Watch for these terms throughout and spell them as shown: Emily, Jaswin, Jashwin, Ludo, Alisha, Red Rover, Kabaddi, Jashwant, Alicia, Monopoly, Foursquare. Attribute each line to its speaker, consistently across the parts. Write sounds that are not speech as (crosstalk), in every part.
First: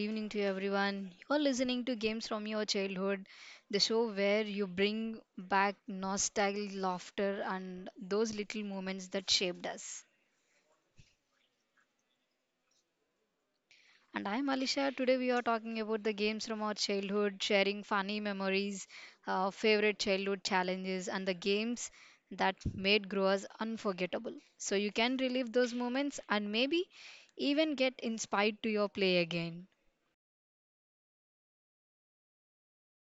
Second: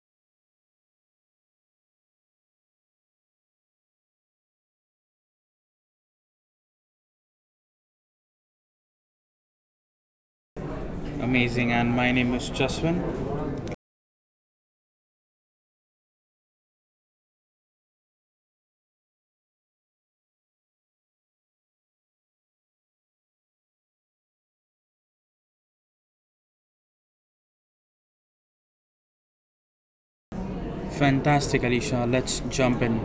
Speaker 1: evening to everyone. You're listening to Games from Your Childhood, the show where you bring back nostalgic laughter and those little moments that shaped us.
Speaker 2: Amazing, and my name is Jaswin.
Speaker 1: And I'm Alisha. Today we are talking about the games from our childhood, sharing funny memories, favorite childhood challenges, and the games that made growers unforgettable. So you can relive those moments and maybe even get inspired to your play again.
Speaker 2: Fantastic, Alicia. Let's jump in.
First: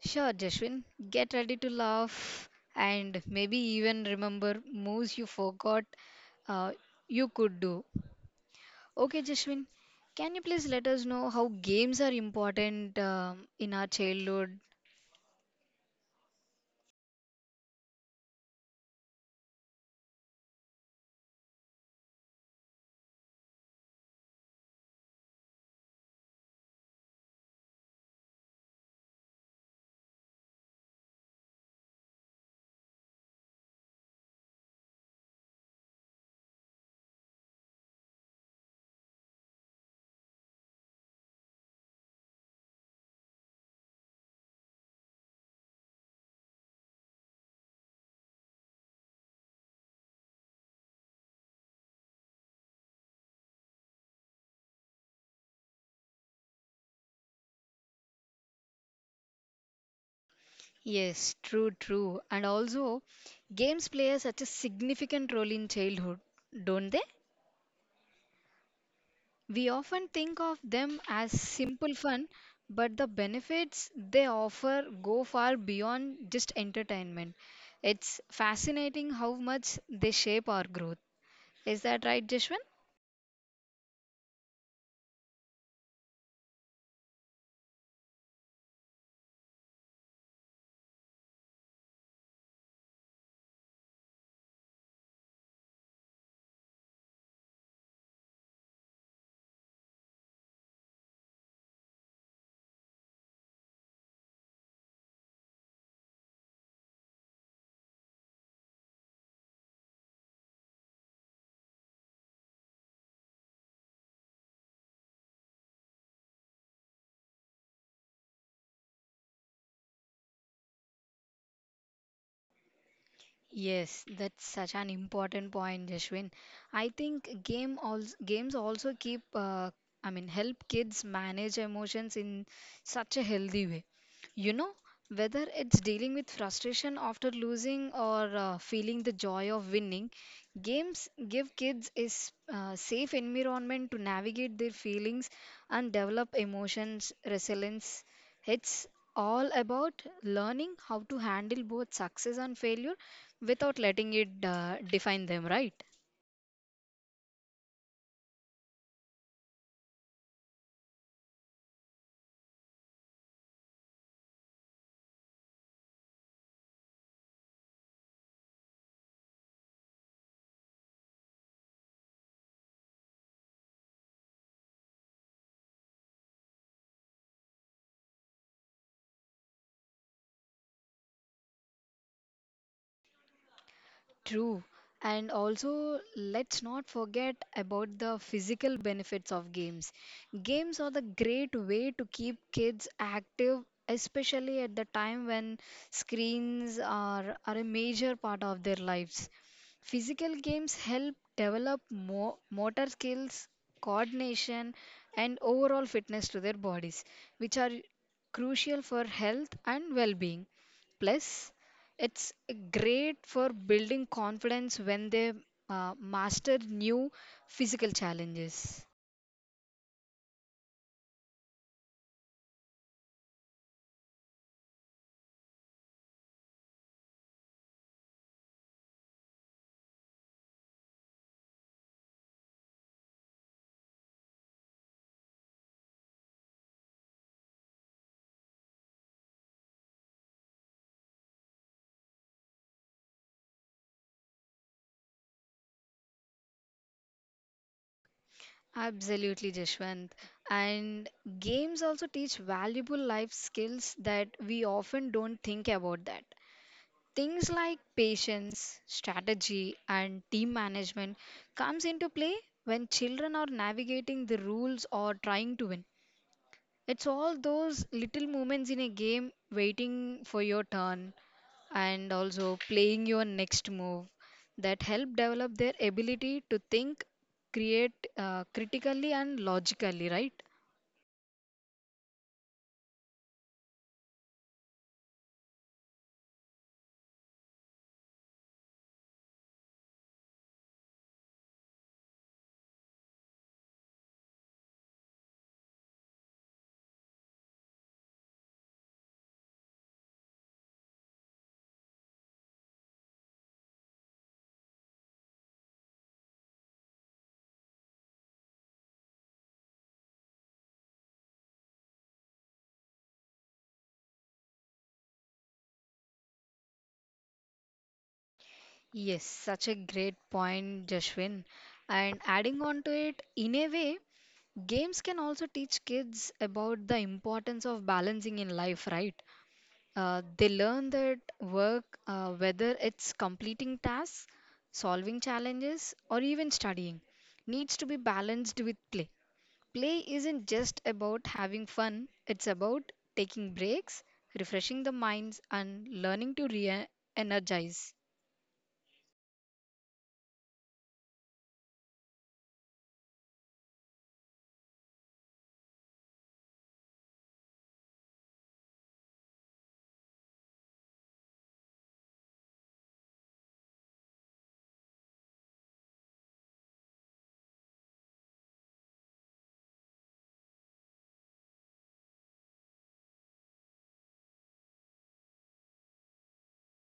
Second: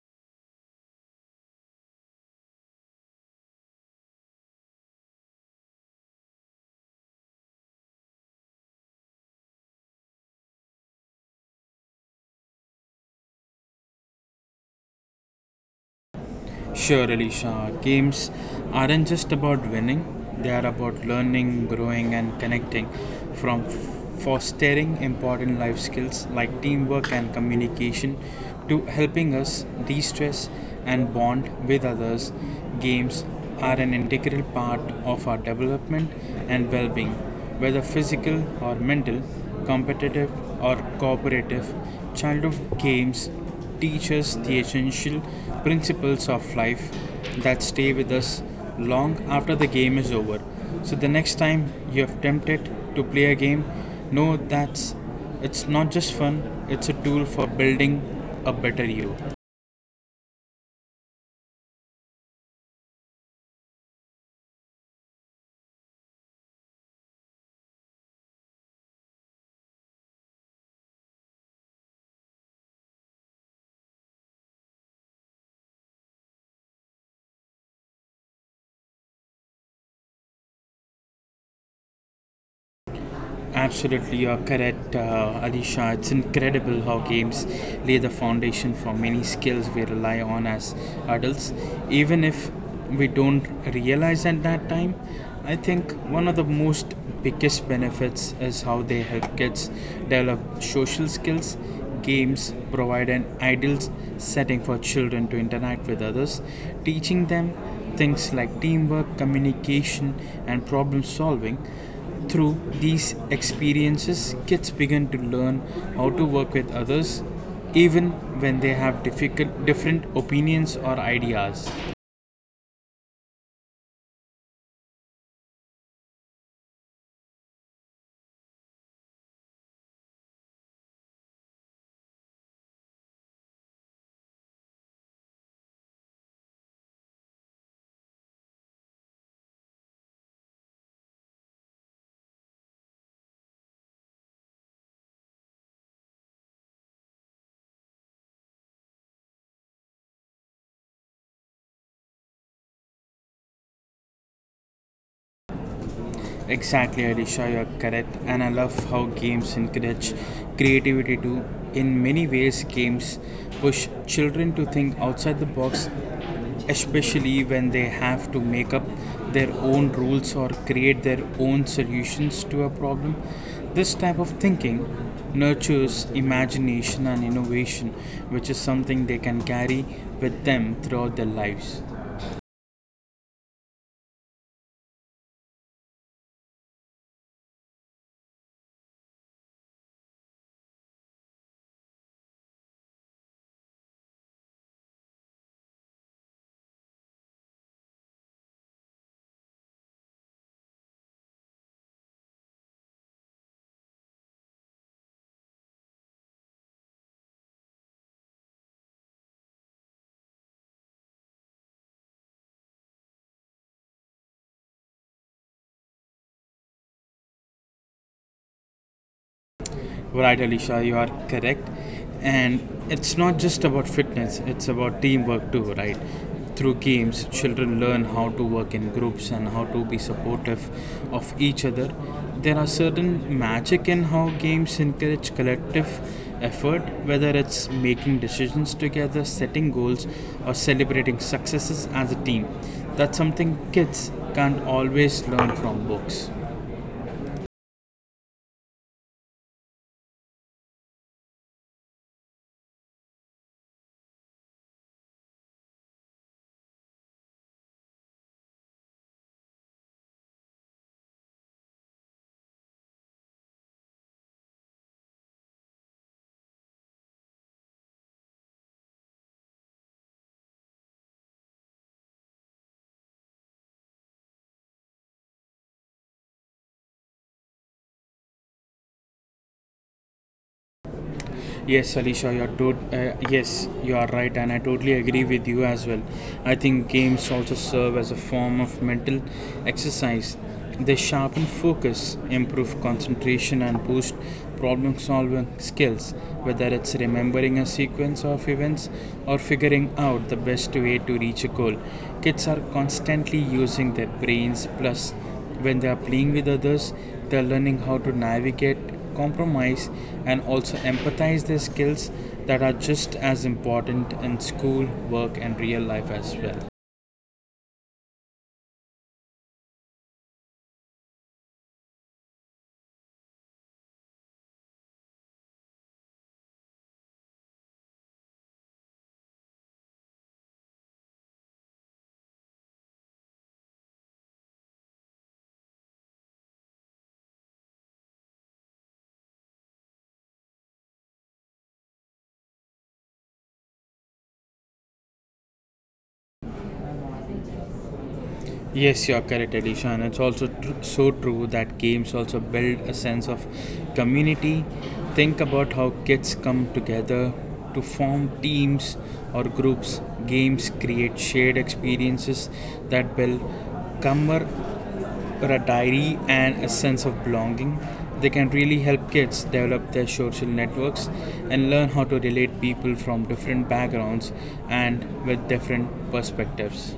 Speaker 1: Sure, Jashwin, get ready to laugh and maybe even remember moves you forgot uh, you could do. Okay, Jashwin, can you please let us know how games are important in our childhood?
Speaker 2: Sure, Alicia. Games aren't just about winning, they are about learning, growing, and connecting, from fostering important life skills like teamwork and communication to helping us de stress and bond with others. Games are an integral part of our development and well being, whether physical or mental, competitive or cooperative. Childhood games teaches the essential principles of life that stay with us long after the game is over. So the next time you're tempted to play a game, know that it's not just fun, it's a tool for building a better you.
Speaker 1: Yes, true, true. And also, games play such a significant role in childhood, don't they? We often think of them as simple fun, but the benefits they offer go far beyond just entertainment. It's fascinating how much they shape our growth. Is that right, Jeshwin?
Speaker 2: Absolutely, you're correct, Alisha. It's incredible how games lay the foundation for many skills we rely on as adults, even if we don't realize at that time. I think one of the most biggest benefits is how they help kids develop social skills. Games provide an ideal setting for children to interact with others, teaching them things like teamwork, communication, and problem solving. Through these experiences, kids begin to learn how to work with others even when they have difficult, different opinions or ideas.
Speaker 1: Yes, that's such an important point, Jashwin. I think games also keep help kids manage emotions in such a healthy way. You know, whether it's dealing with frustration after losing or feeling the joy of winning, games give kids a safe environment to navigate their feelings and develop emotions resilience. It's all about learning how to handle both success and failure without letting it define them, right?
Speaker 2: Exactly, Alisha, you're correct. And I love how games encourage creativity too. In many ways, games push children to think outside the box, especially when they have to make up their own rules or create their own solutions to a problem. This type of thinking nurtures imagination and innovation, which is something they can carry with them throughout their lives.
Speaker 1: True. And also, let's not forget about the physical benefits of games. Games are the great way to keep kids active, especially at the time when screens are a major part of their lives. Physical games help develop motor skills, coordination, and overall fitness to their bodies, which are crucial for health and well being. Plus, it's great for building confidence when they master new physical challenges.
Speaker 2: Right, Alisha, you are correct. And it's not just about fitness, it's about teamwork too, right? Through games, children learn how to work in groups and how to be supportive of each other. There are certain magic in how games encourage collective effort, whether it's making decisions together, setting goals, or celebrating successes as a team. That's something kids can't always learn from books.
Speaker 1: Absolutely, Jashwant. And games also teach valuable life skills that we often don't think about that. Things like patience, strategy, and team management comes into play when children are navigating the rules or trying to win. It's all those little moments in a game waiting for your turn and also playing your next move that help develop their ability to think create critically and logically, right?
Speaker 2: Yes, you are right, and I totally agree with you as well. I think games also serve as a form of mental exercise. They sharpen focus, improve concentration, and boost problem solving skills, whether it's remembering a sequence of events or figuring out the best way to reach a goal. Kids are constantly using their brains plus when they are playing with others, they are learning how to navigate, compromise, and also empathize their skills that are just as important in school, work, and real life as well.
Speaker 1: Yes, such a great point, Jashwin. And adding on to it in a way, games can also teach kids about the importance of balancing in life, right? They learn that work, whether it's completing tasks, solving challenges, or even studying, needs to be balanced with play. Play isn't just about having fun, it's about taking breaks, refreshing the minds, and learning to re energize.
Speaker 2: Yes, you're correct, Alicia, and it's also so true that games also build a sense of community. Think about how kids come together to form teams or groups. Games create shared experiences that build camar- or a diary and a sense of belonging. They can really help kids develop their social networks and learn how to relate people from different backgrounds and with different perspectives.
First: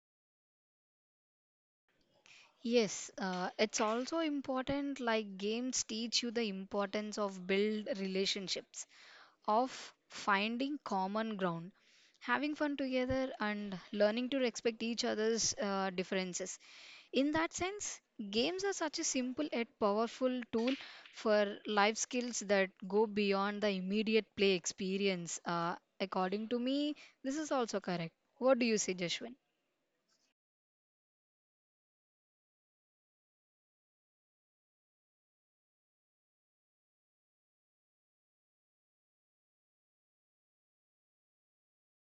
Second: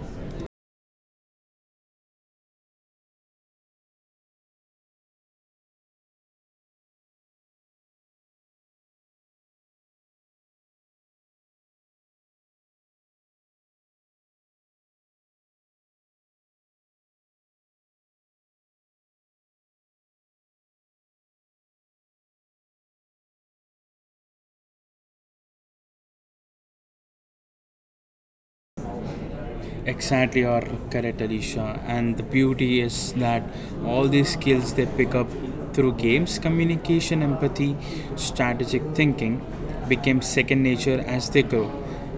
Speaker 1: Yes, it's also important, like games teach you the importance of build relationships, of finding common ground, having fun together, and learning to respect each other's differences. In that sense, games are such a simple yet powerful tool for life skills that go beyond the immediate play experience. According to me, this is also correct. What do you say, Jashwin?
Speaker 2: Exactly, or are correct, Alicia. And the beauty is that all these skills they pick up through games, communication, empathy, strategic thinking became second nature as they grow.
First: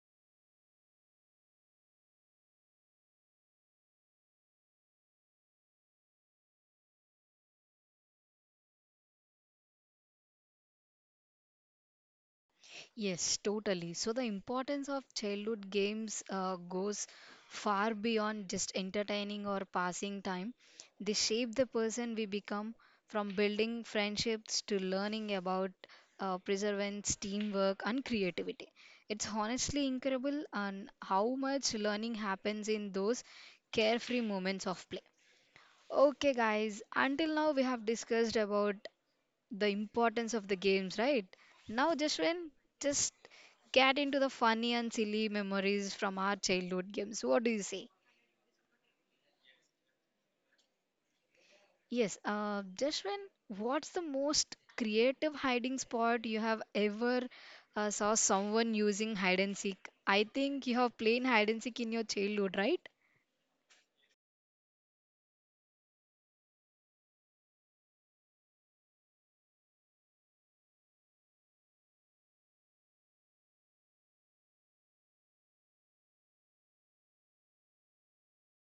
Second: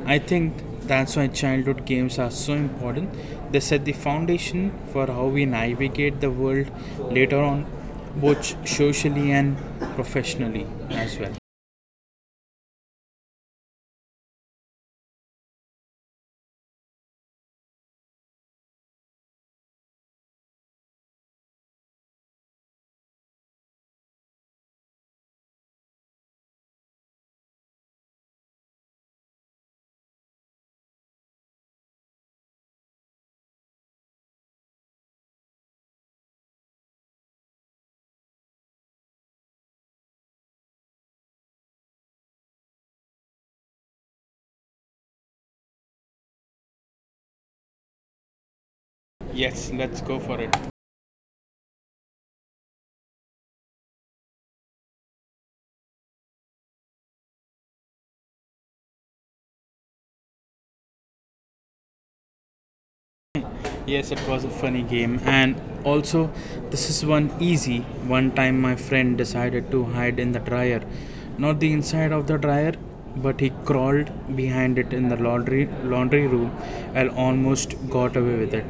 Speaker 2: I think that's why childhood games are so important. They set the foundation for how we navigate the world later on, both socially and professionally as well.
Speaker 1: Yes, totally. So the importance of childhood games goes far beyond just entertaining or passing time. They shape the person we become, from building friendships to learning about perseverance, teamwork, and creativity. It's honestly incredible on how much learning happens in those carefree moments of play. Okay, guys, until now we have discussed about the importance of the games, right? Now, Jashwin, just get into the funny and silly memories from our childhood games. What do you say?
Speaker 2: Yes, let's go for it.
Speaker 1: Yes, Jashwin, what's the most creative hiding spot you have ever saw someone using hide and seek? I think you have played hide and seek in your childhood, right?
Speaker 2: Yes, it was a funny game, and also, this is one easy. One time, my friend decided to hide in the dryer. Not the inside of the dryer, but he crawled behind it in the laundry room and almost got away with it.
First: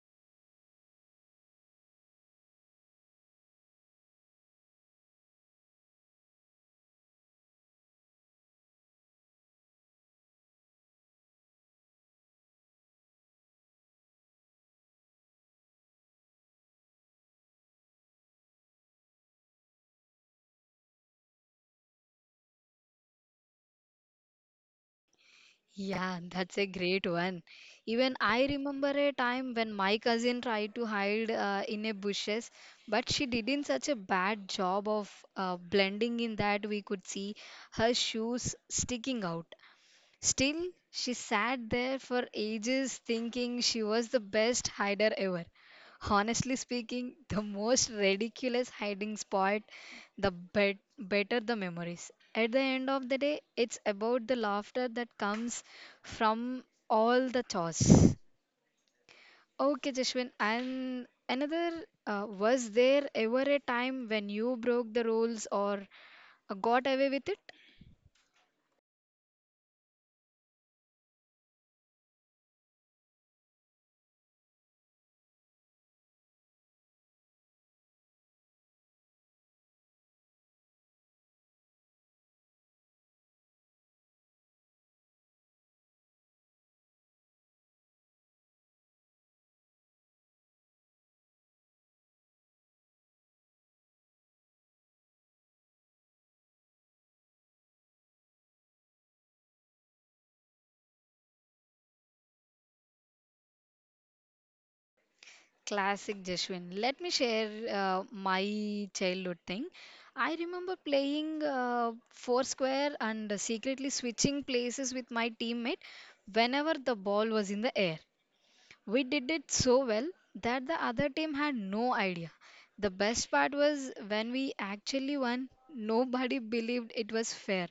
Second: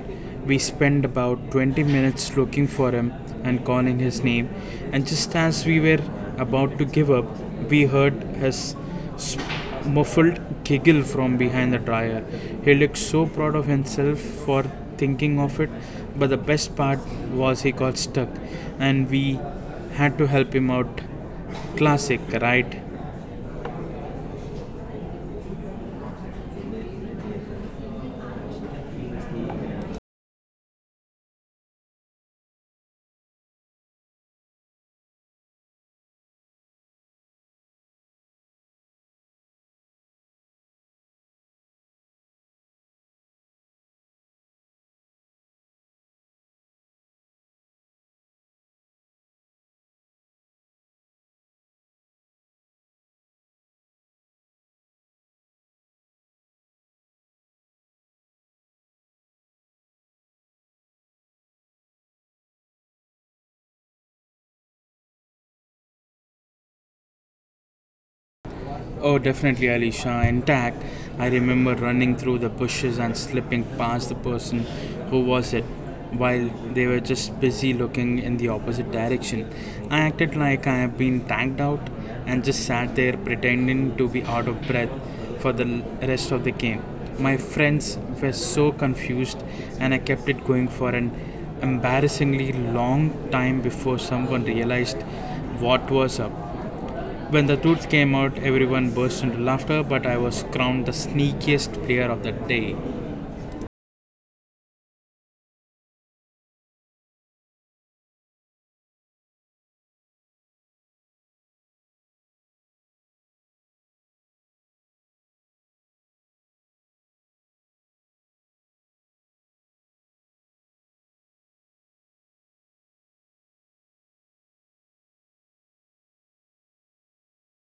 Speaker 2: We spent about 20 minutes looking for him and calling his name, and just as we were about to give up, we heard his muffled giggle from behind the dryer. He looked so proud of himself for thinking of it, but the best part was he got stuck and we had to help him out. Classic, right?
Speaker 1: Yeah, that's a great one. Even I remember a time when my cousin tried to hide in a bushes, but she did in such a bad job of blending in that we could see her shoes sticking out. Still, she sat there for ages thinking she was the best hider ever. Honestly speaking, the most ridiculous hiding spot, the better the memories. At the end of the day, it's about the laughter that comes from all the chores. Okay, Jashwin, and another, was there ever a time when you broke the rules or got away with it?
Speaker 2: Oh, definitely, Alisha. Intact, I remember running through the bushes and slipping past the person who was it while they were just busy looking in the opposite direction. I acted like I had been tagged out and just sat there pretending to be out of breath for the rest of the game. My friends were so confused, and I kept it going for an embarrassingly long time before someone realized what was up. When the truth came out, everyone burst into laughter, but I was crowned the sneakiest player of the day.
Speaker 1: Classic Jeshwin. Let me share my childhood thing. I remember playing Foursquare and secretly switching places with my teammate whenever the ball was in the air. We did it so well that the other team had no idea. The best part was when we actually won, nobody believed it was fair.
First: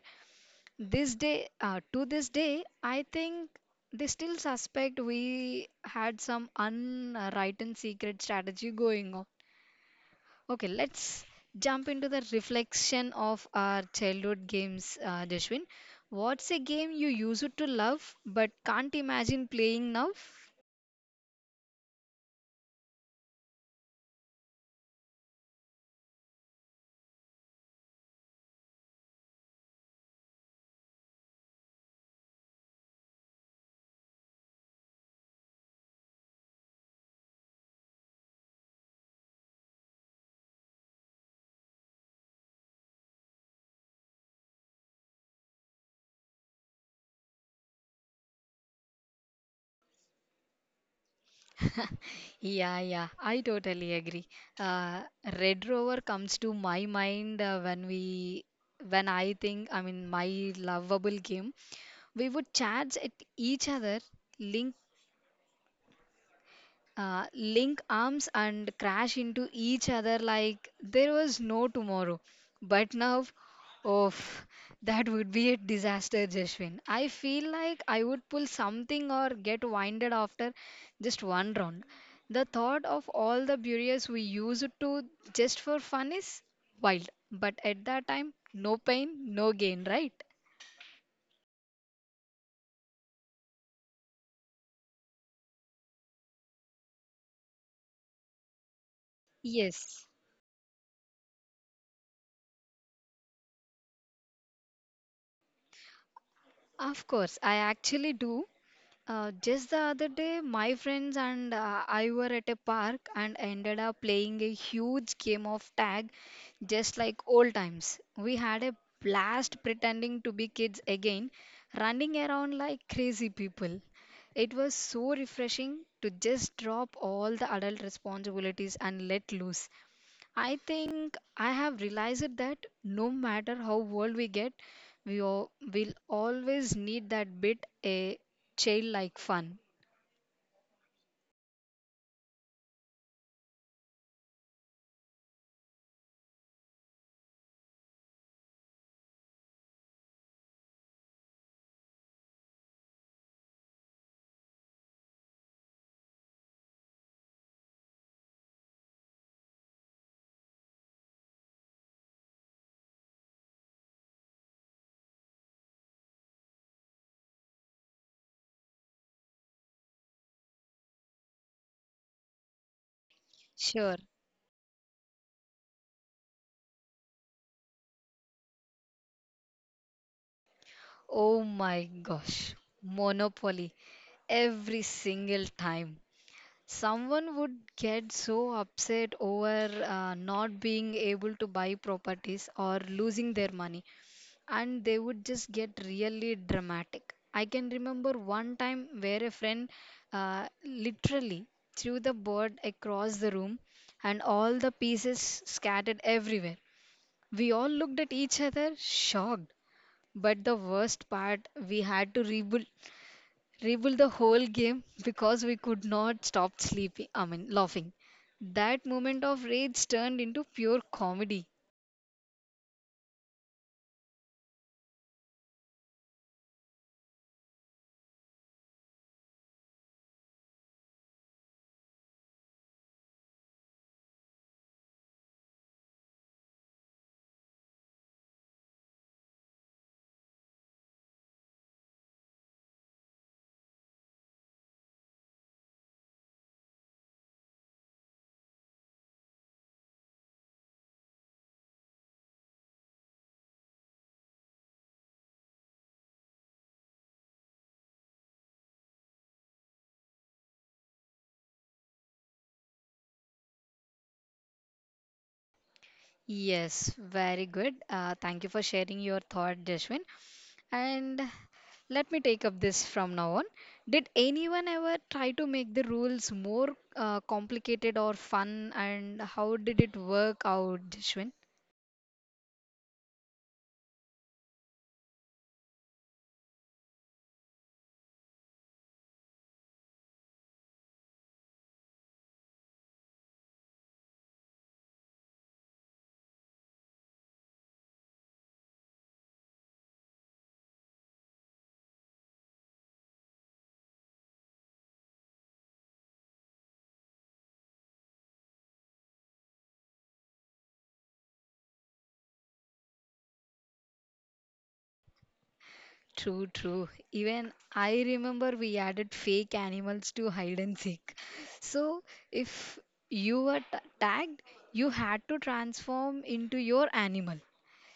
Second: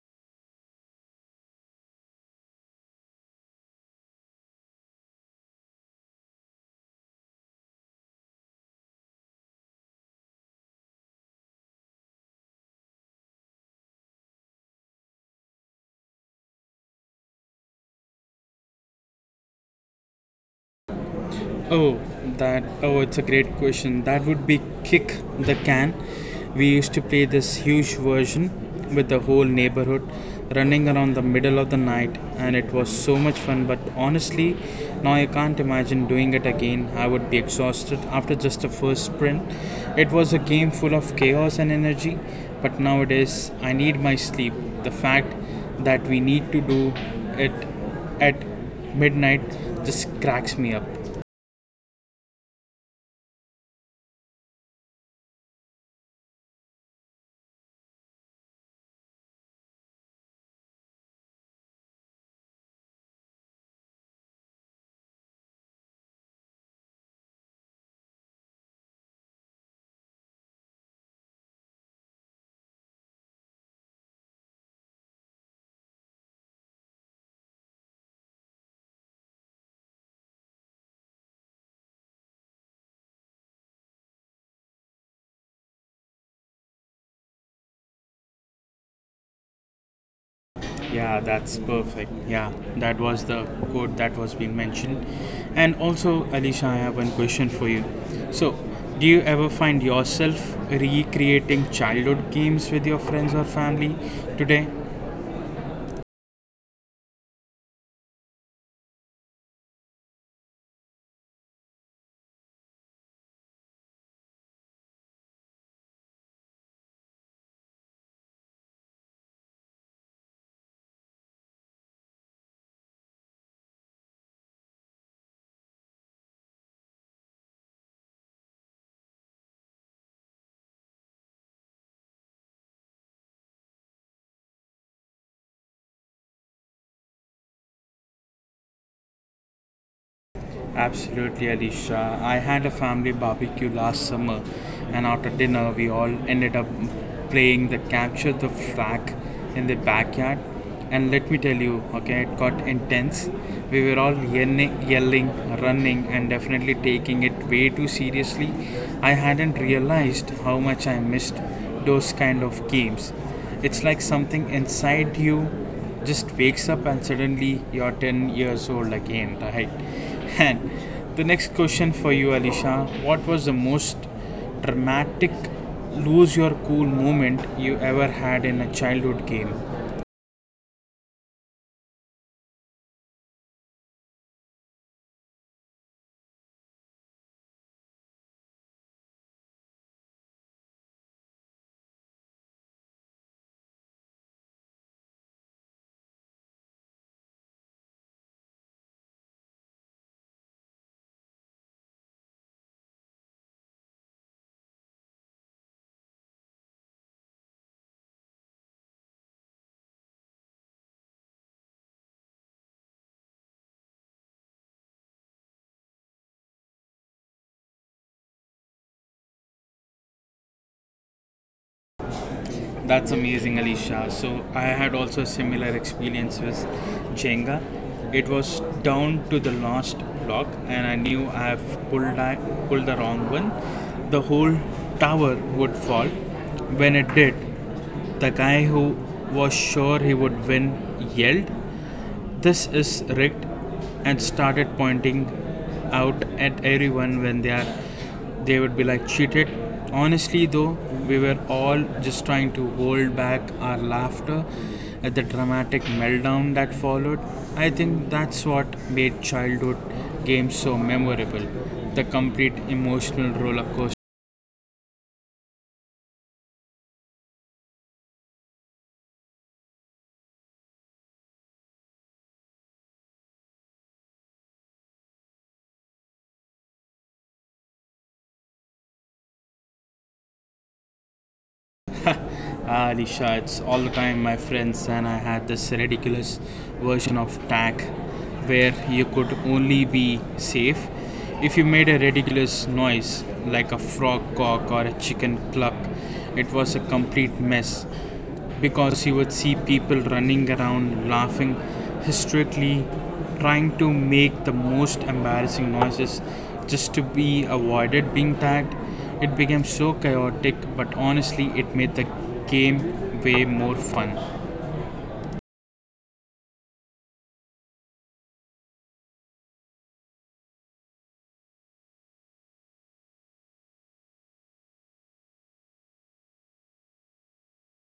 Speaker 1: To this day, I think they still suspect we had some unwritten secret strategy going on. Okay, let's jump into the reflection of our childhood games, Jashwin. What's a game you used to love but can't imagine playing now?
Speaker 2: Oh, that. Oh, it's a great question. That would be Kick the Can. We used to play this huge version with the whole neighborhood running around the middle of the night, and it was so much fun. But honestly, now I can't imagine doing it again. I would be exhausted after just the first sprint. It was a game full of chaos and energy, but nowadays I need my sleep. The fact that we need to do it at midnight just cracks me up.
Speaker 1: (laughs) Yeah, yeah, I totally agree. Uh, Red Rover comes to my mind when I think, I mean, my lovable game. We would charge at each other, link link arms and crash into each other like there was no tomorrow. But now, oh, that would be a disaster, Jashwin. I feel like I would pull something or get winded after just one round. The thought of all the burials we used to just for fun is wild. But at that time, no pain, no gain, right?
Speaker 2: Yeah, that's perfect. Yeah, that was the quote that was being mentioned. And also, Alicia, I have one question for you. So, do you ever find
Speaker 1: Yes.
Speaker 2: yourself recreating childhood games with your friends or family today?
Speaker 1: Of course, I actually do. Just the other day, my friends and I were at a park and ended up playing a huge game of tag, just like old times. We had a blast pretending to be kids again, running around like crazy people. It was so refreshing to just drop all the adult responsibilities and let loose. I think I have realized that no matter how old we get, we all, will always need that bit a childlike fun.
Speaker 2: Absolutely, Alicia. I had a family barbecue last summer, and after dinner, we all ended up playing the capture the flag in the backyard. And let me tell you, okay, it got intense. We were all yelling, running, and definitely taking it way too seriously. I hadn't realized how much I missed those kind of games. It's like something inside you just wakes up and suddenly you're 10 years old again, right? (laughs) And the next question for you, Alisha, what was the most
Speaker 1: Sure.
Speaker 2: dramatic lose your cool moment you ever had in a childhood game?
Speaker 1: Oh my gosh, Monopoly. Every single time. Someone would get so upset over not being able to buy properties or losing their money, and they would just get really dramatic. I can remember one time where a friend literally threw the bird across the room and all the pieces scattered everywhere. We all looked at each other shocked. But the worst part, we had to rebuild the whole game because we could not stop sleeping, I mean, laughing. That moment of rage turned into pure comedy.
Speaker 2: That's amazing, Alicia. So I had also a similar experience with Jenga. It was down to the last block, and I pulled the wrong one. The whole tower would fall. When it did, the guy who was sure he would win yelled, this is rigged and started pointing out at everyone when they would be like cheated. Honestly though, we were all just trying to hold back our laughter at the dramatic meltdown that followed. I think that's what made childhood games so memorable. The complete emotional rollercoaster.
Speaker 1: Yes, very good. Thank you for sharing your thought, Jashwin. And let me take up this from now on. Did anyone ever try to make the rules more complicated or fun? And how did it work out, Jishwin?
Speaker 2: Ah, Risha, it's all the time my friends and I had this ridiculous version of tag where you could only be safe if you made a ridiculous noise like a frog cock or a chicken cluck. It was a complete mess because you would see people running around laughing hysterically, trying to make the most embarrassing noises just to be avoided being tagged. It became so chaotic, but honestly, it made the game way more fun.
Speaker 1: True, true. Even I remember we added fake animals to hide and seek. So if you were tagged, you had to transform into your animal.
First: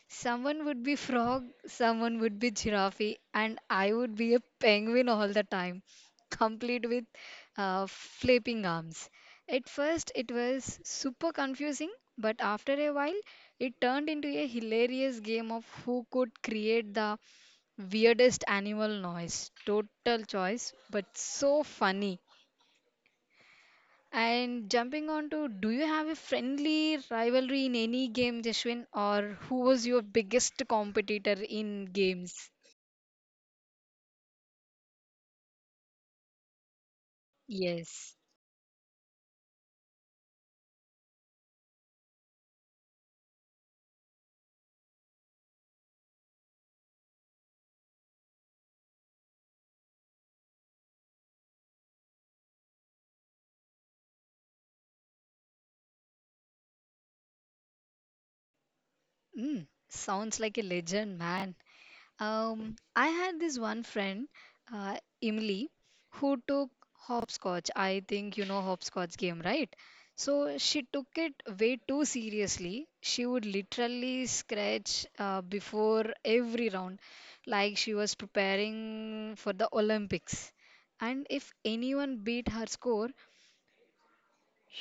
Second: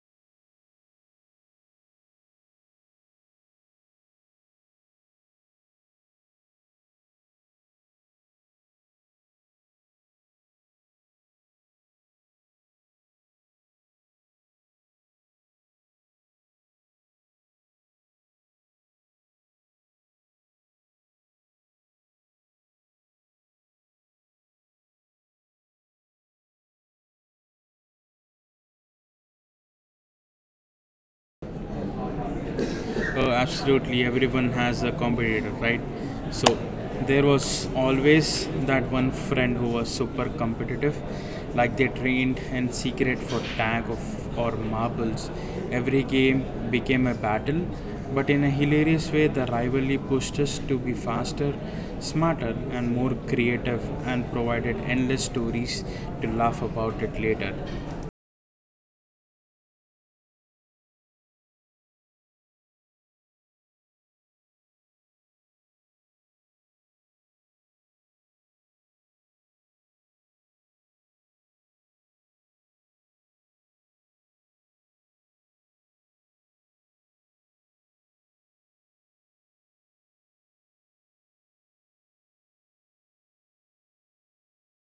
Speaker 1: Someone would be frog, someone would be giraffe, and I would be a penguin all the time, complete with flapping arms. At first, it was super confusing, but after a while, it turned into a hilarious game of who could create the weirdest animal noise. Total choice, but so funny. And jumping on to, do you have a friendly rivalry in any game, Jashwin, or who was your biggest competitor in games?
Speaker 2: Absolutely, everyone has a competitor, right? So there was
Speaker 1: Yes.
Speaker 2: always that one friend who was super competitive. Like they trained in secret for tag of, or marbles. Every game became a battle, but in a hilarious way, the rivalry pushed us to be faster, smarter, and more creative, and provided endless stories to laugh about it later.
Speaker 1: Mm, sounds like a legend, man. I had this one friend, Emily, who took hopscotch. I think you know hopscotch game, right? So she took it way too seriously. She would literally scratch before every round, like she was preparing for the Olympics. And if anyone beat her score,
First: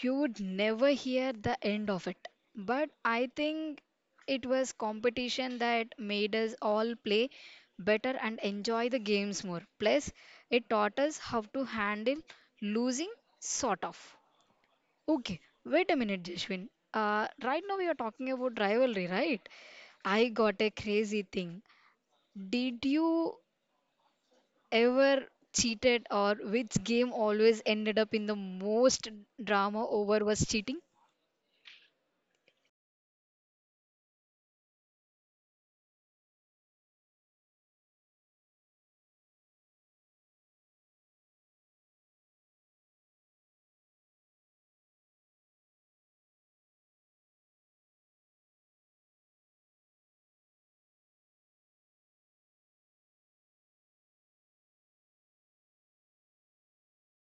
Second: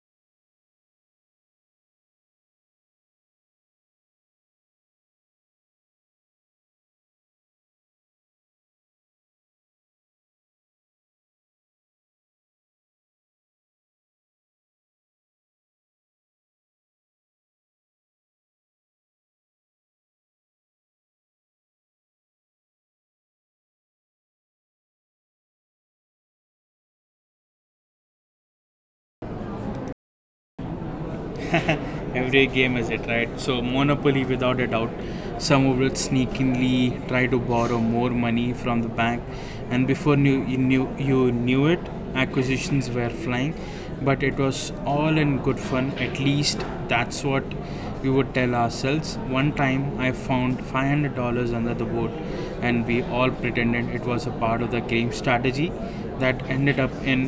Speaker 1: you would never hear the end of it. But I think it was competition that made us all play better and enjoy the games more. Plus, it taught us how to handle losing, sort of. Okay, wait a minute, Jashwin. Right now, we are talking about rivalry, right? I got a crazy thing. Did you ever cheated, or which game always ended up in the most drama over was cheating?
Speaker 2: Every game has it, right? So Monopoly, without a doubt, some of it sneakingly try to borrow more money from the bank, and before knew, you knew you knew it, acquisitions were flying. But it was all in good fun. At least that's what we would tell ourselves. One time, I found $500 under the board, and we all pretended it was a part of the game strategy that ended up in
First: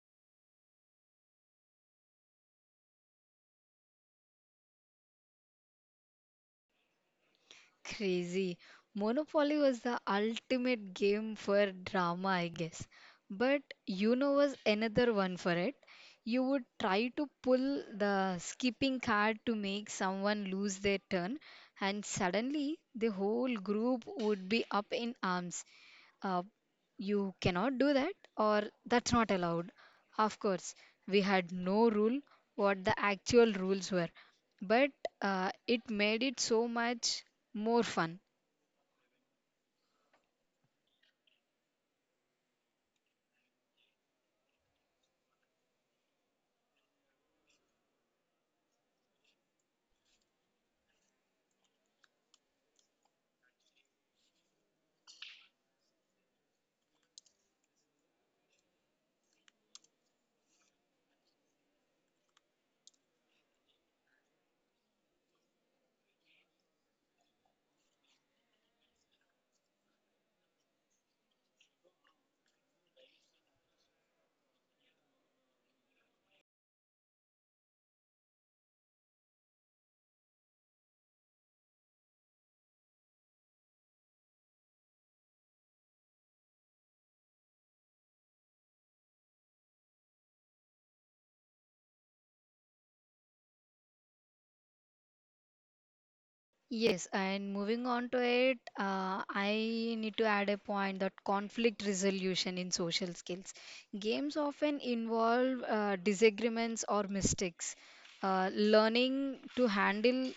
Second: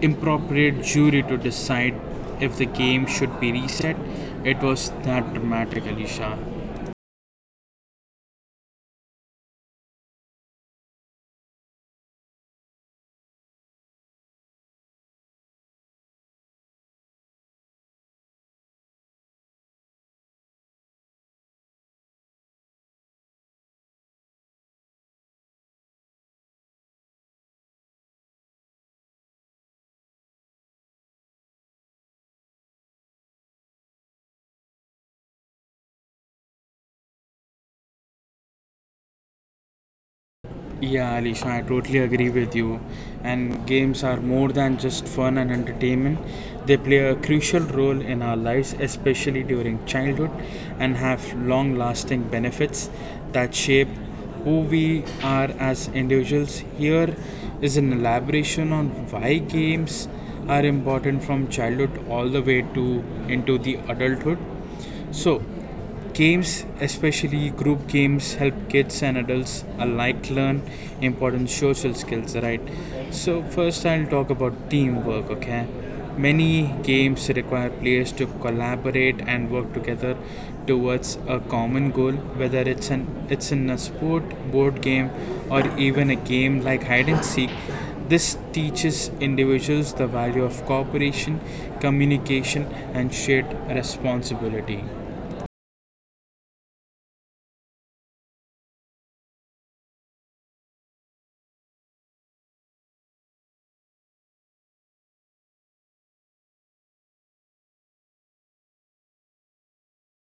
Speaker 2: improper jury to decide if the game should be reset. It was that dramatic, Alisha.
Speaker 1: Crazy. Monopoly was the ultimate game for drama, I guess. But you know was another one for it. You would try to pull the skipping card to make someone lose their turn, and suddenly the whole group would be up in arms. Uh, you cannot do that, or that's not allowed. Of course, we had no rule what the actual rules were, but it made it so much more fun.
Speaker 2: Yeah, Alisha, I totally agree with you. And games are more than just fun and entertainment. They play a crucial role in our lives, especially during childhood, and have long lasting benefits that shape who we are as individuals. Here is an elaboration on why games are important from childhood all the way to into the adulthood. So, games, especially group games, help kids and adults alike learn important social skills, right? So, first, I'll talk about teamwork, okay? Many games require players to collaborate and work together towards a common goal, whether it's in a sport, board game, or even a game like hide and seek. This teaches individuals the value of cooperation, communication, and shared responsibility.
Speaker 1: Yes, and moving on to it, I need to add a point that conflict resolution in social skills. Games often involve disagreements or mistakes. Learning to handle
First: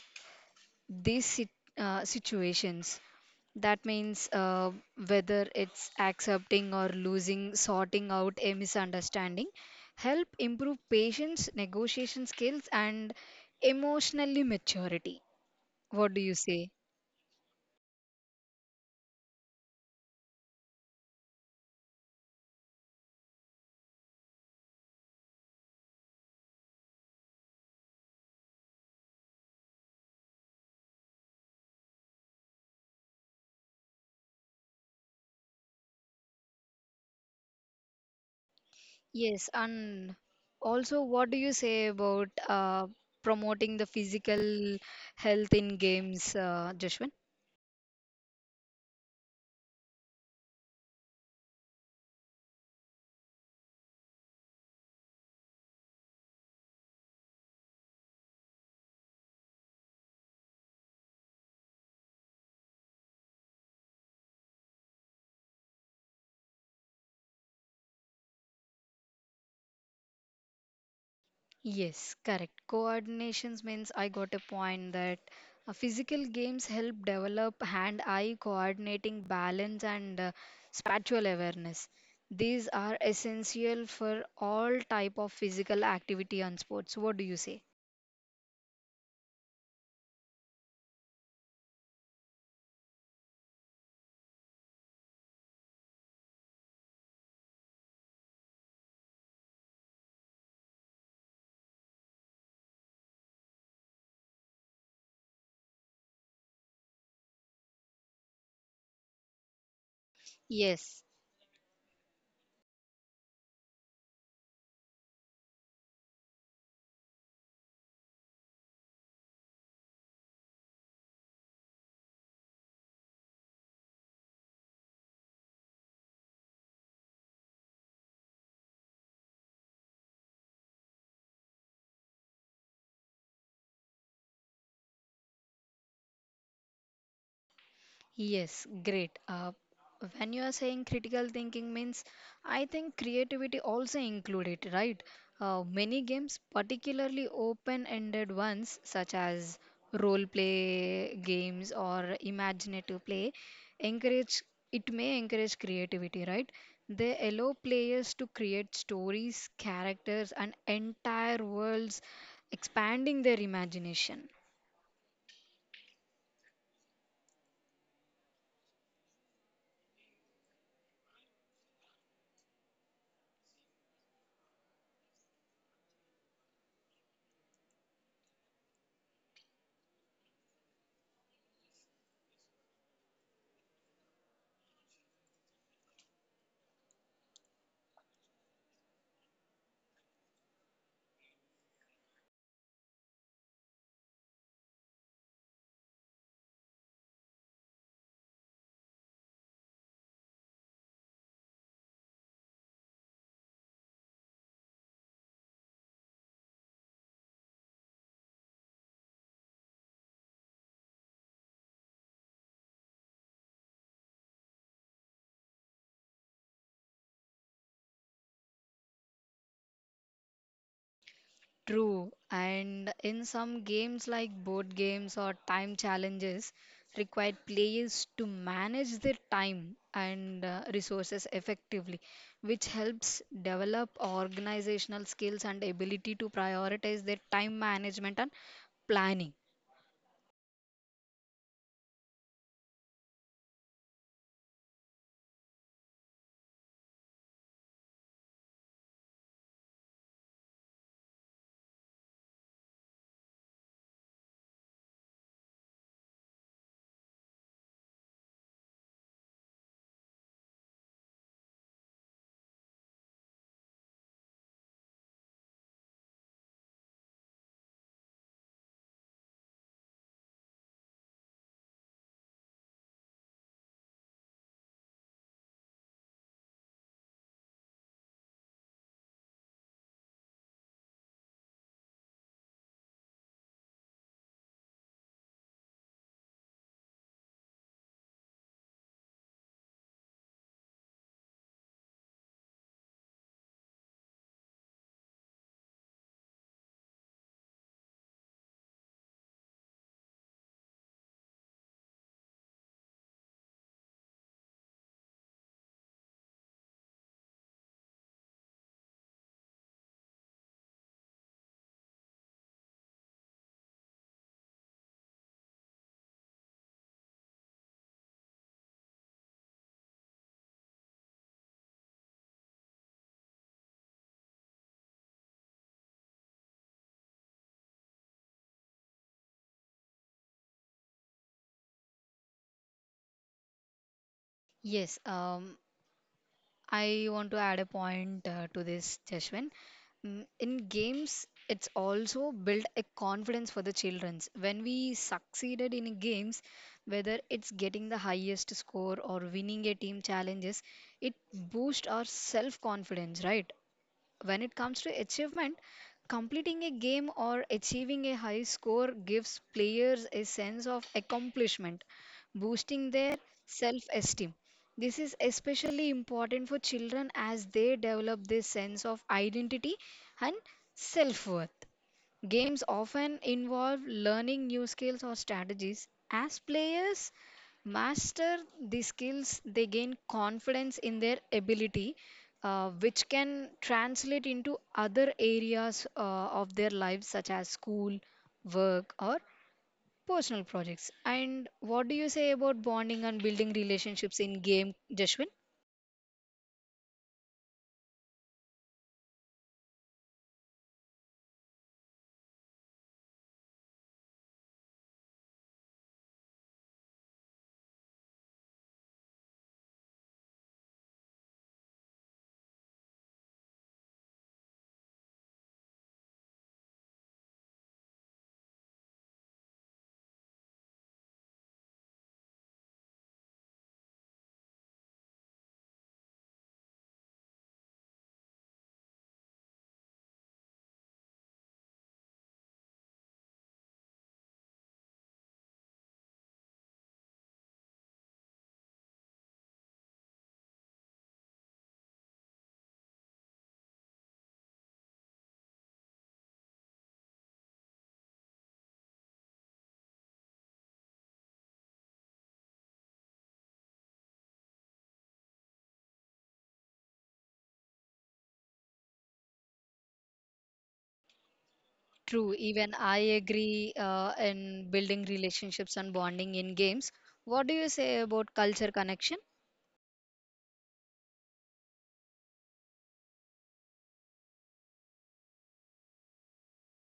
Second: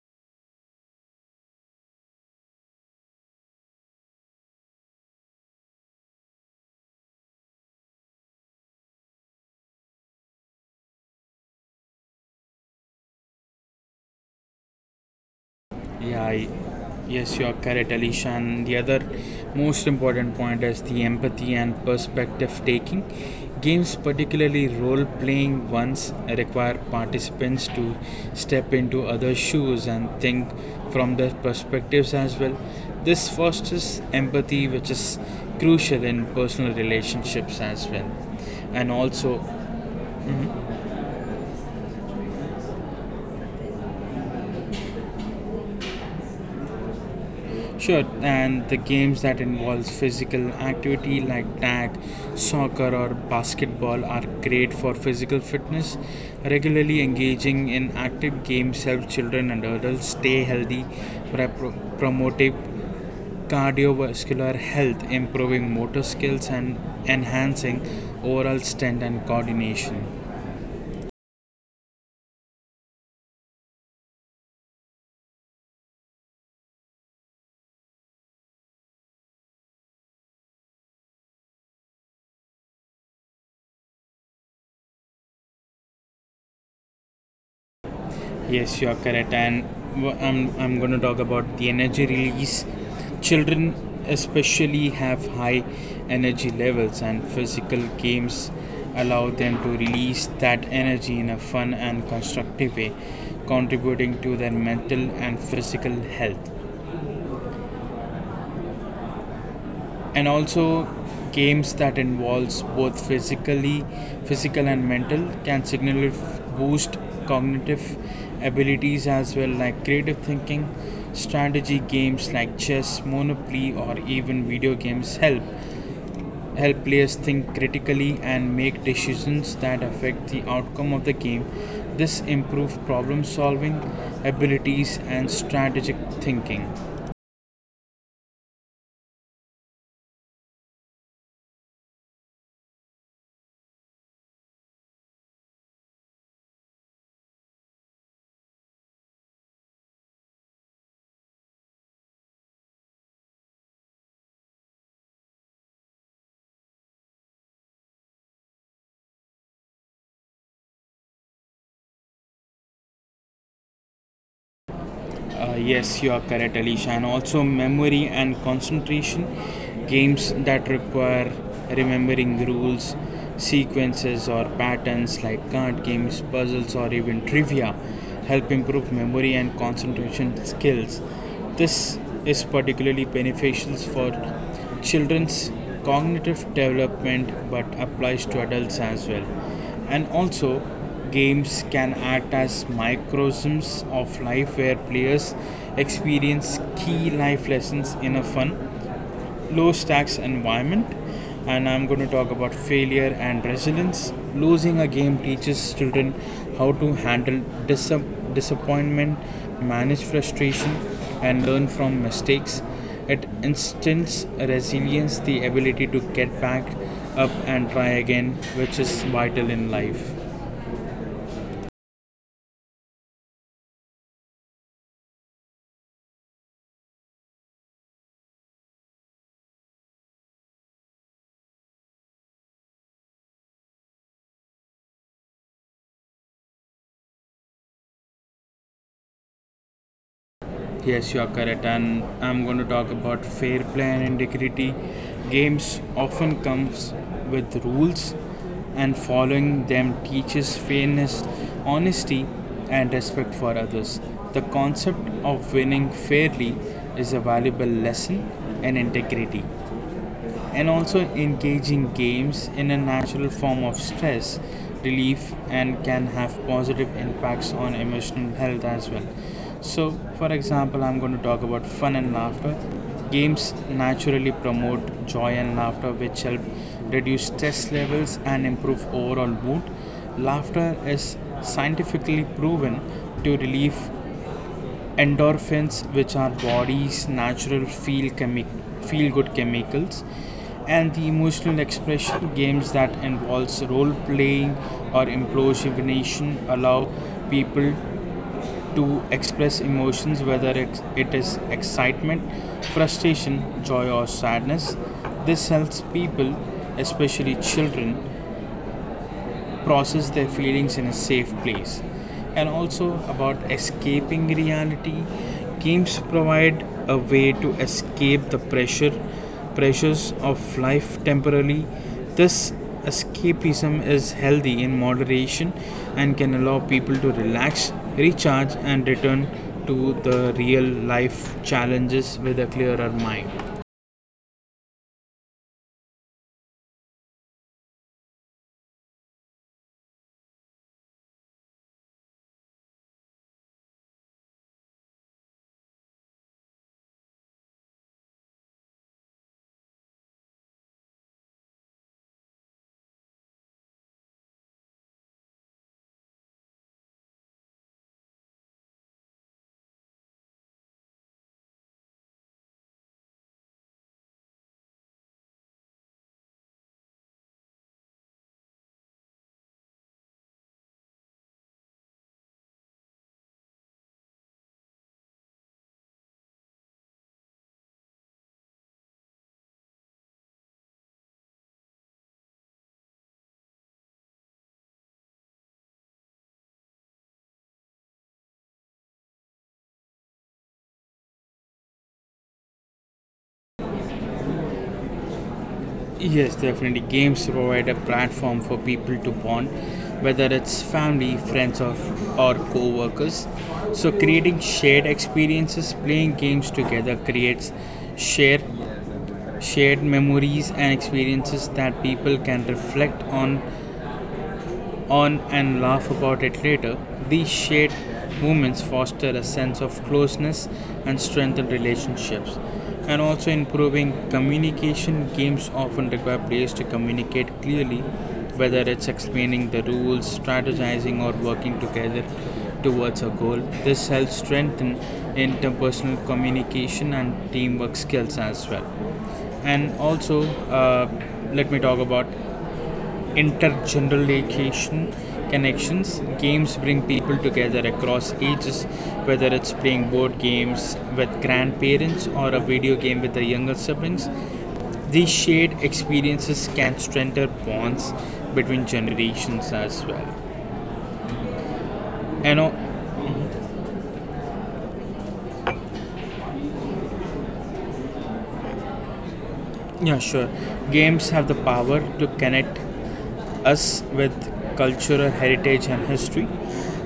Speaker 1: these situations. That means, whether it's accepting or losing, sorting out a misunderstanding, help improve patience, negotiation skills, and emotionally maturity. What
Speaker 2: Yeah,
Speaker 1: do you
Speaker 2: I,
Speaker 1: say?
Speaker 2: yes, you are correct, Alicia. And the other most important point is the empathy and perspective taking. Games, particularly role playing ones, require participants to step into other shoes and think from their perspectives as well. This fosters empathy, which is crucial in personal relationships as well. And also,
Speaker 1: Yes, and also, what do you say about promoting the physical health in games, Jashwin?
Speaker 2: sure, and the games that involve physical activity like tag, soccer, or basketball are great for physical fitness. Regularly engaging in active games helps children and adults stay healthy by promoting cardiovascular health, improving motor skills, and enhancing overall strength and coordination.
Speaker 1: Yes, correct. Coordinations means I got a point that physical games help develop hand-eye coordinating balance and spatial awareness. These are essential for all type of physical activity and sports. What do you say?
Speaker 2: Yes, you are correct. And I'm going to talk about the energy release. Children, especially, have high energy levels, and physical games allow them to release that energy in a fun and constructive way, contributing to their mental and physical health. And also
Speaker 1: Yes.
Speaker 2: games that involves both physically physical and mental can significantly boost cognitive abilities as well, like creative thinking. Strategy games like chess, monopoly, or even video games help players think critically and make decisions that affect the outcome of the game. This improves problem solving abilities and strategic thinking.
Speaker 1: Yes, great. When you are saying critical thinking means, I think creativity also include it, right? Many games, particularly open-ended ones such as role play games or imaginative play, encourage it may encourage creativity, right? They allow players to create stories, characters, and entire worlds, expanding their imagination.
Speaker 2: Yes, you are correct, Alicia. And also, memory and concentration games that require remembering rules, sequences, or patterns like card games, puzzles, or even trivia help improve memory and concentration skills. This is particularly beneficial for children's cognitive development but applies to adults as well. And also, games can act as microcosms of life where players experience key life lessons in a fun, low stakes environment. And I'm going to talk about failure and resilience. Losing a game teaches children how to handle disappointment, manage frustration, and learn from mistakes. It instills resilience, the ability to get back up and try again, which is vital in life.
Speaker 1: True, and in some games like board games or time challenges, required players to manage their time and resources effectively, which helps develop organizational skills and ability to prioritize their time management and planning.
Speaker 2: Yes, you are correct, and I'm going to talk about fair play and integrity. Games often comes with rules, and following them teaches fairness, honesty, and respect for others. The concept of winning fairly is a valuable lesson in integrity. And also engage in games in a natural form of stress relief and can have positive impacts on emotional health as well. So, for example, I'm going to talk about fun and laughter. Games naturally promote joy and laughter which help reduce stress levels and improve overall mood. Laughter is scientifically proven to relieve endorphins, which are body's natural feel good chemicals. And the emotional expression, games that involves role playing or improvisation allow people to express emotions, whether it is excitement, frustration, joy, or sadness. This helps people, especially children, process their feelings in a safe place. And also about escaping reality, games provide a way to escape the pressures of life temporarily. This escapism is healthy in moderation and can allow people to relax, recharge, and return to the real life challenges with a clearer mind.
Speaker 1: Yes, I want to add a point to this, Jashwin. In games, it's also built a confidence for the childrens. When we succeeded in games, whether it's getting the highest score or winning a team challenges, it boosts our self confidence, right? When it comes to achievement, completing a game or achieving a high score gives players a sense of accomplishment, boosting their self esteem. This is especially important for children as they develop this sense of identity and self worth. Games often involve learning new skills or strategies. As players master the skills, they gain confidence in their ability, which can translate into other areas of their lives, such as school, work, or personal projects. And what do you say about bonding and building relationships in game, Jashwin?
Speaker 2: Yes, definitely. Games provide a platform for people to bond, whether it's family, friends, or co workers. So, creating shared experiences, playing games together creates shared, shared memories and experiences that people can reflect on and laugh about it later. These shared moments foster a sense of closeness and strengthen relationships. And also improving communication, games often require players to communicate clearly, whether it's explaining the rules, strategizing, or working together towards a goal. This helps strengthen interpersonal communication and teamwork skills as well. And also, uh, let me talk about intergenerational connections. Games bring people together across ages, whether it's playing board games with grandparents or a video game with the younger siblings. These shared experiences can strengthen bonds between generations as well.
Speaker 1: True,
Speaker 2: You know,
Speaker 1: even I agree in building relationships and bonding in games. What do you say about culture connection?
Speaker 2: yeah, sure. Games have the power to connect us with cultural heritage and history.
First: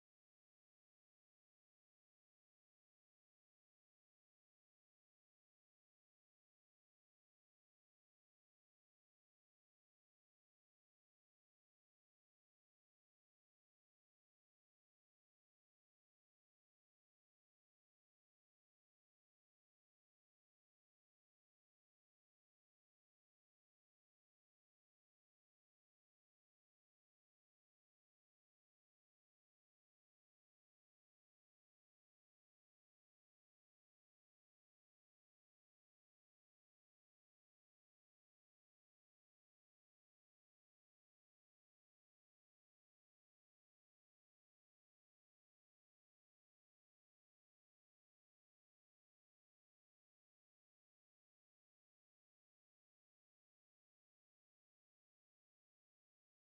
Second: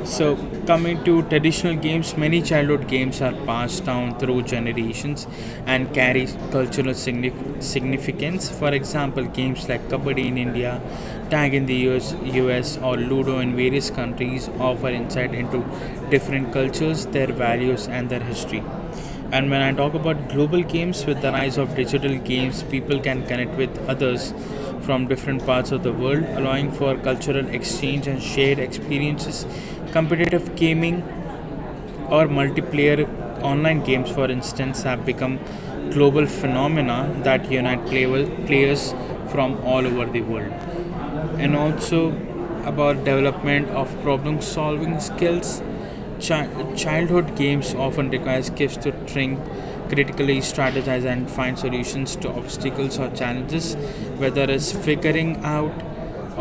Speaker 2: So, coming to traditional games, many childhood games are passed down through generations and carry cultural significance. For example, games like Kabaddi in India, Tag in the US, or Ludo in various countries offer insight into different cultures, their values, and their history. And when I talk about global games, with the rise of digital games, people can connect with others from different parts of the world, allowing for cultural exchange and shared experiences. Competitive gaming or multiplayer online games, for instance, have become global phenomena that unite players from all over the world. And also about development of problem solving skills, childhood games often requires kids to think critically, strategize, and find solutions to obstacles or challenges. Whether it's figuring out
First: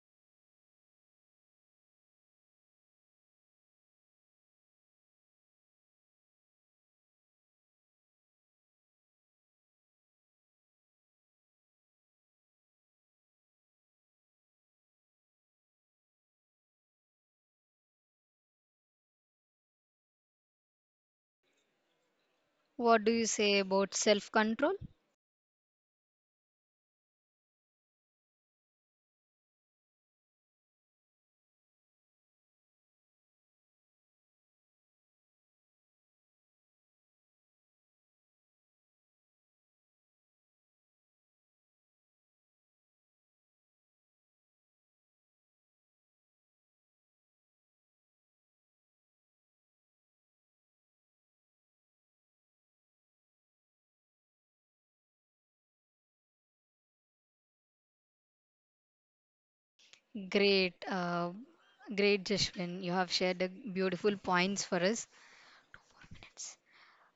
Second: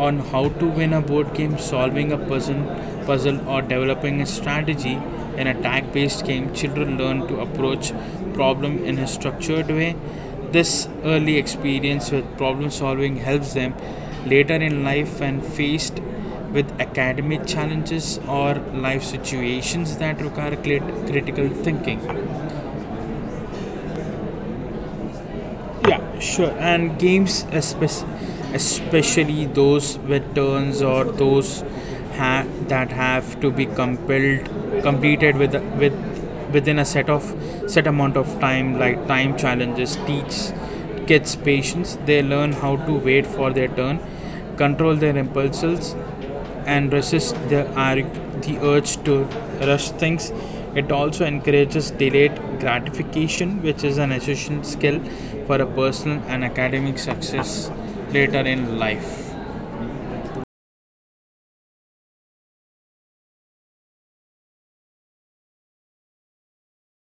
Speaker 2: on how to win a board game, solving a puzzle, or developing a strategy in a tag based game, children learn to approach problem in a structured way. This early experience with problem solving helps them later in life when faced with academic challenges or life situations that require critical thinking.
Speaker 1: What do you say about self control?
Speaker 2: Yeah, sure. And games, especially those with turns or those that have to be completed with within a set amount of time, like time challenges, teach kids patience. They learn how to wait for their turn, control their impulses, and resist the urge to rush things. It also encourages delayed gratification, which is an essential skill for a personal and academic success later in life.
Speaker 1: Great, great, Jashwin. You have shared a beautiful points for us. 4 minutes.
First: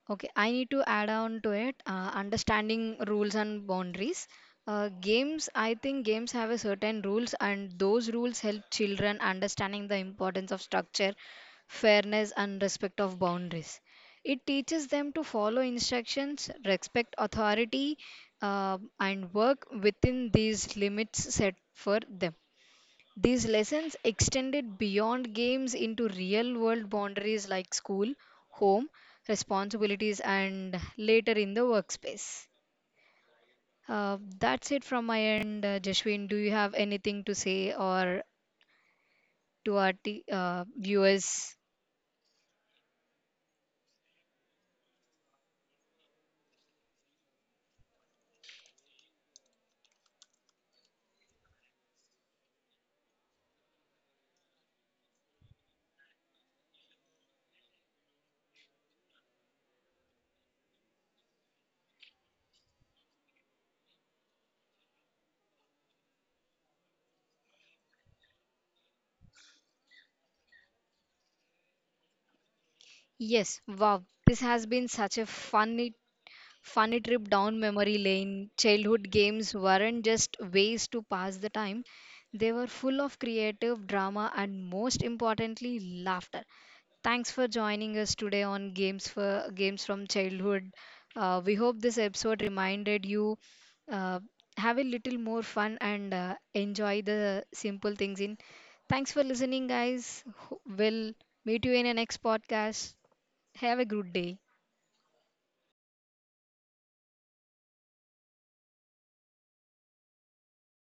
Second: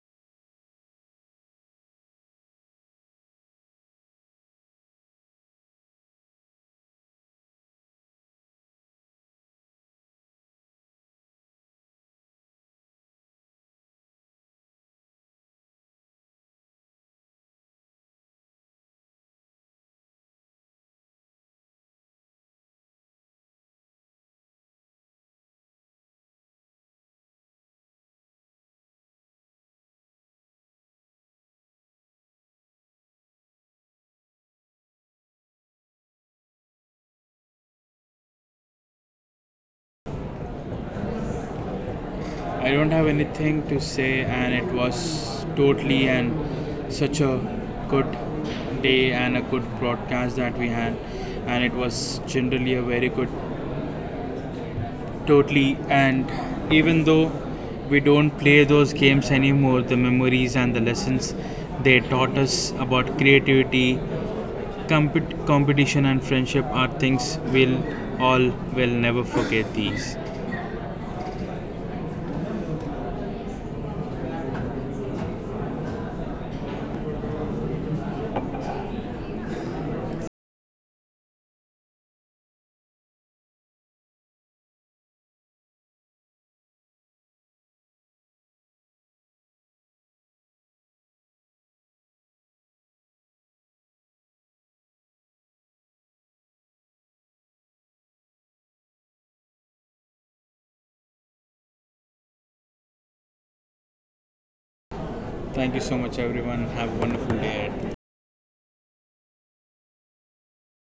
Speaker 1: Okay, I need to add on to it understanding rules and boundaries. Games, I think games have a certain rules, and those rules help children understanding the importance of structure, fairness, and respect of boundaries. It teaches them to follow instructions, respect authority, and work within these limits set for them. These lessons extended beyond games into real world boundaries like school, home, responsibilities, and later in the workspace. That's it from my end, Jashwin. Do you have anything to say or to our viewers?
Speaker 2: I don't have anything to say, and it was totally and such a good day and a good broadcast that we had, and it was generally a very good. Totally, and even though we don't play those games anymore, the memories and the lessons they taught us about creativity, competition, and friendship are things we'll all will never forget. These.
Speaker 1: Yes, wow. This has been such a funny trip down memory lane. Childhood games weren't just ways to pass the time, they were full of creative drama and, most importantly, laughter. Thanks for joining us today on Games for Games from Childhood. We hope this episode reminded you uh, have a little more fun and enjoy the simple things in. Thanks for listening, guys. We'll meet you in the next podcast. Have a good day.
Speaker 2: Thank you so much, everyone. Have a wonderful day ahead.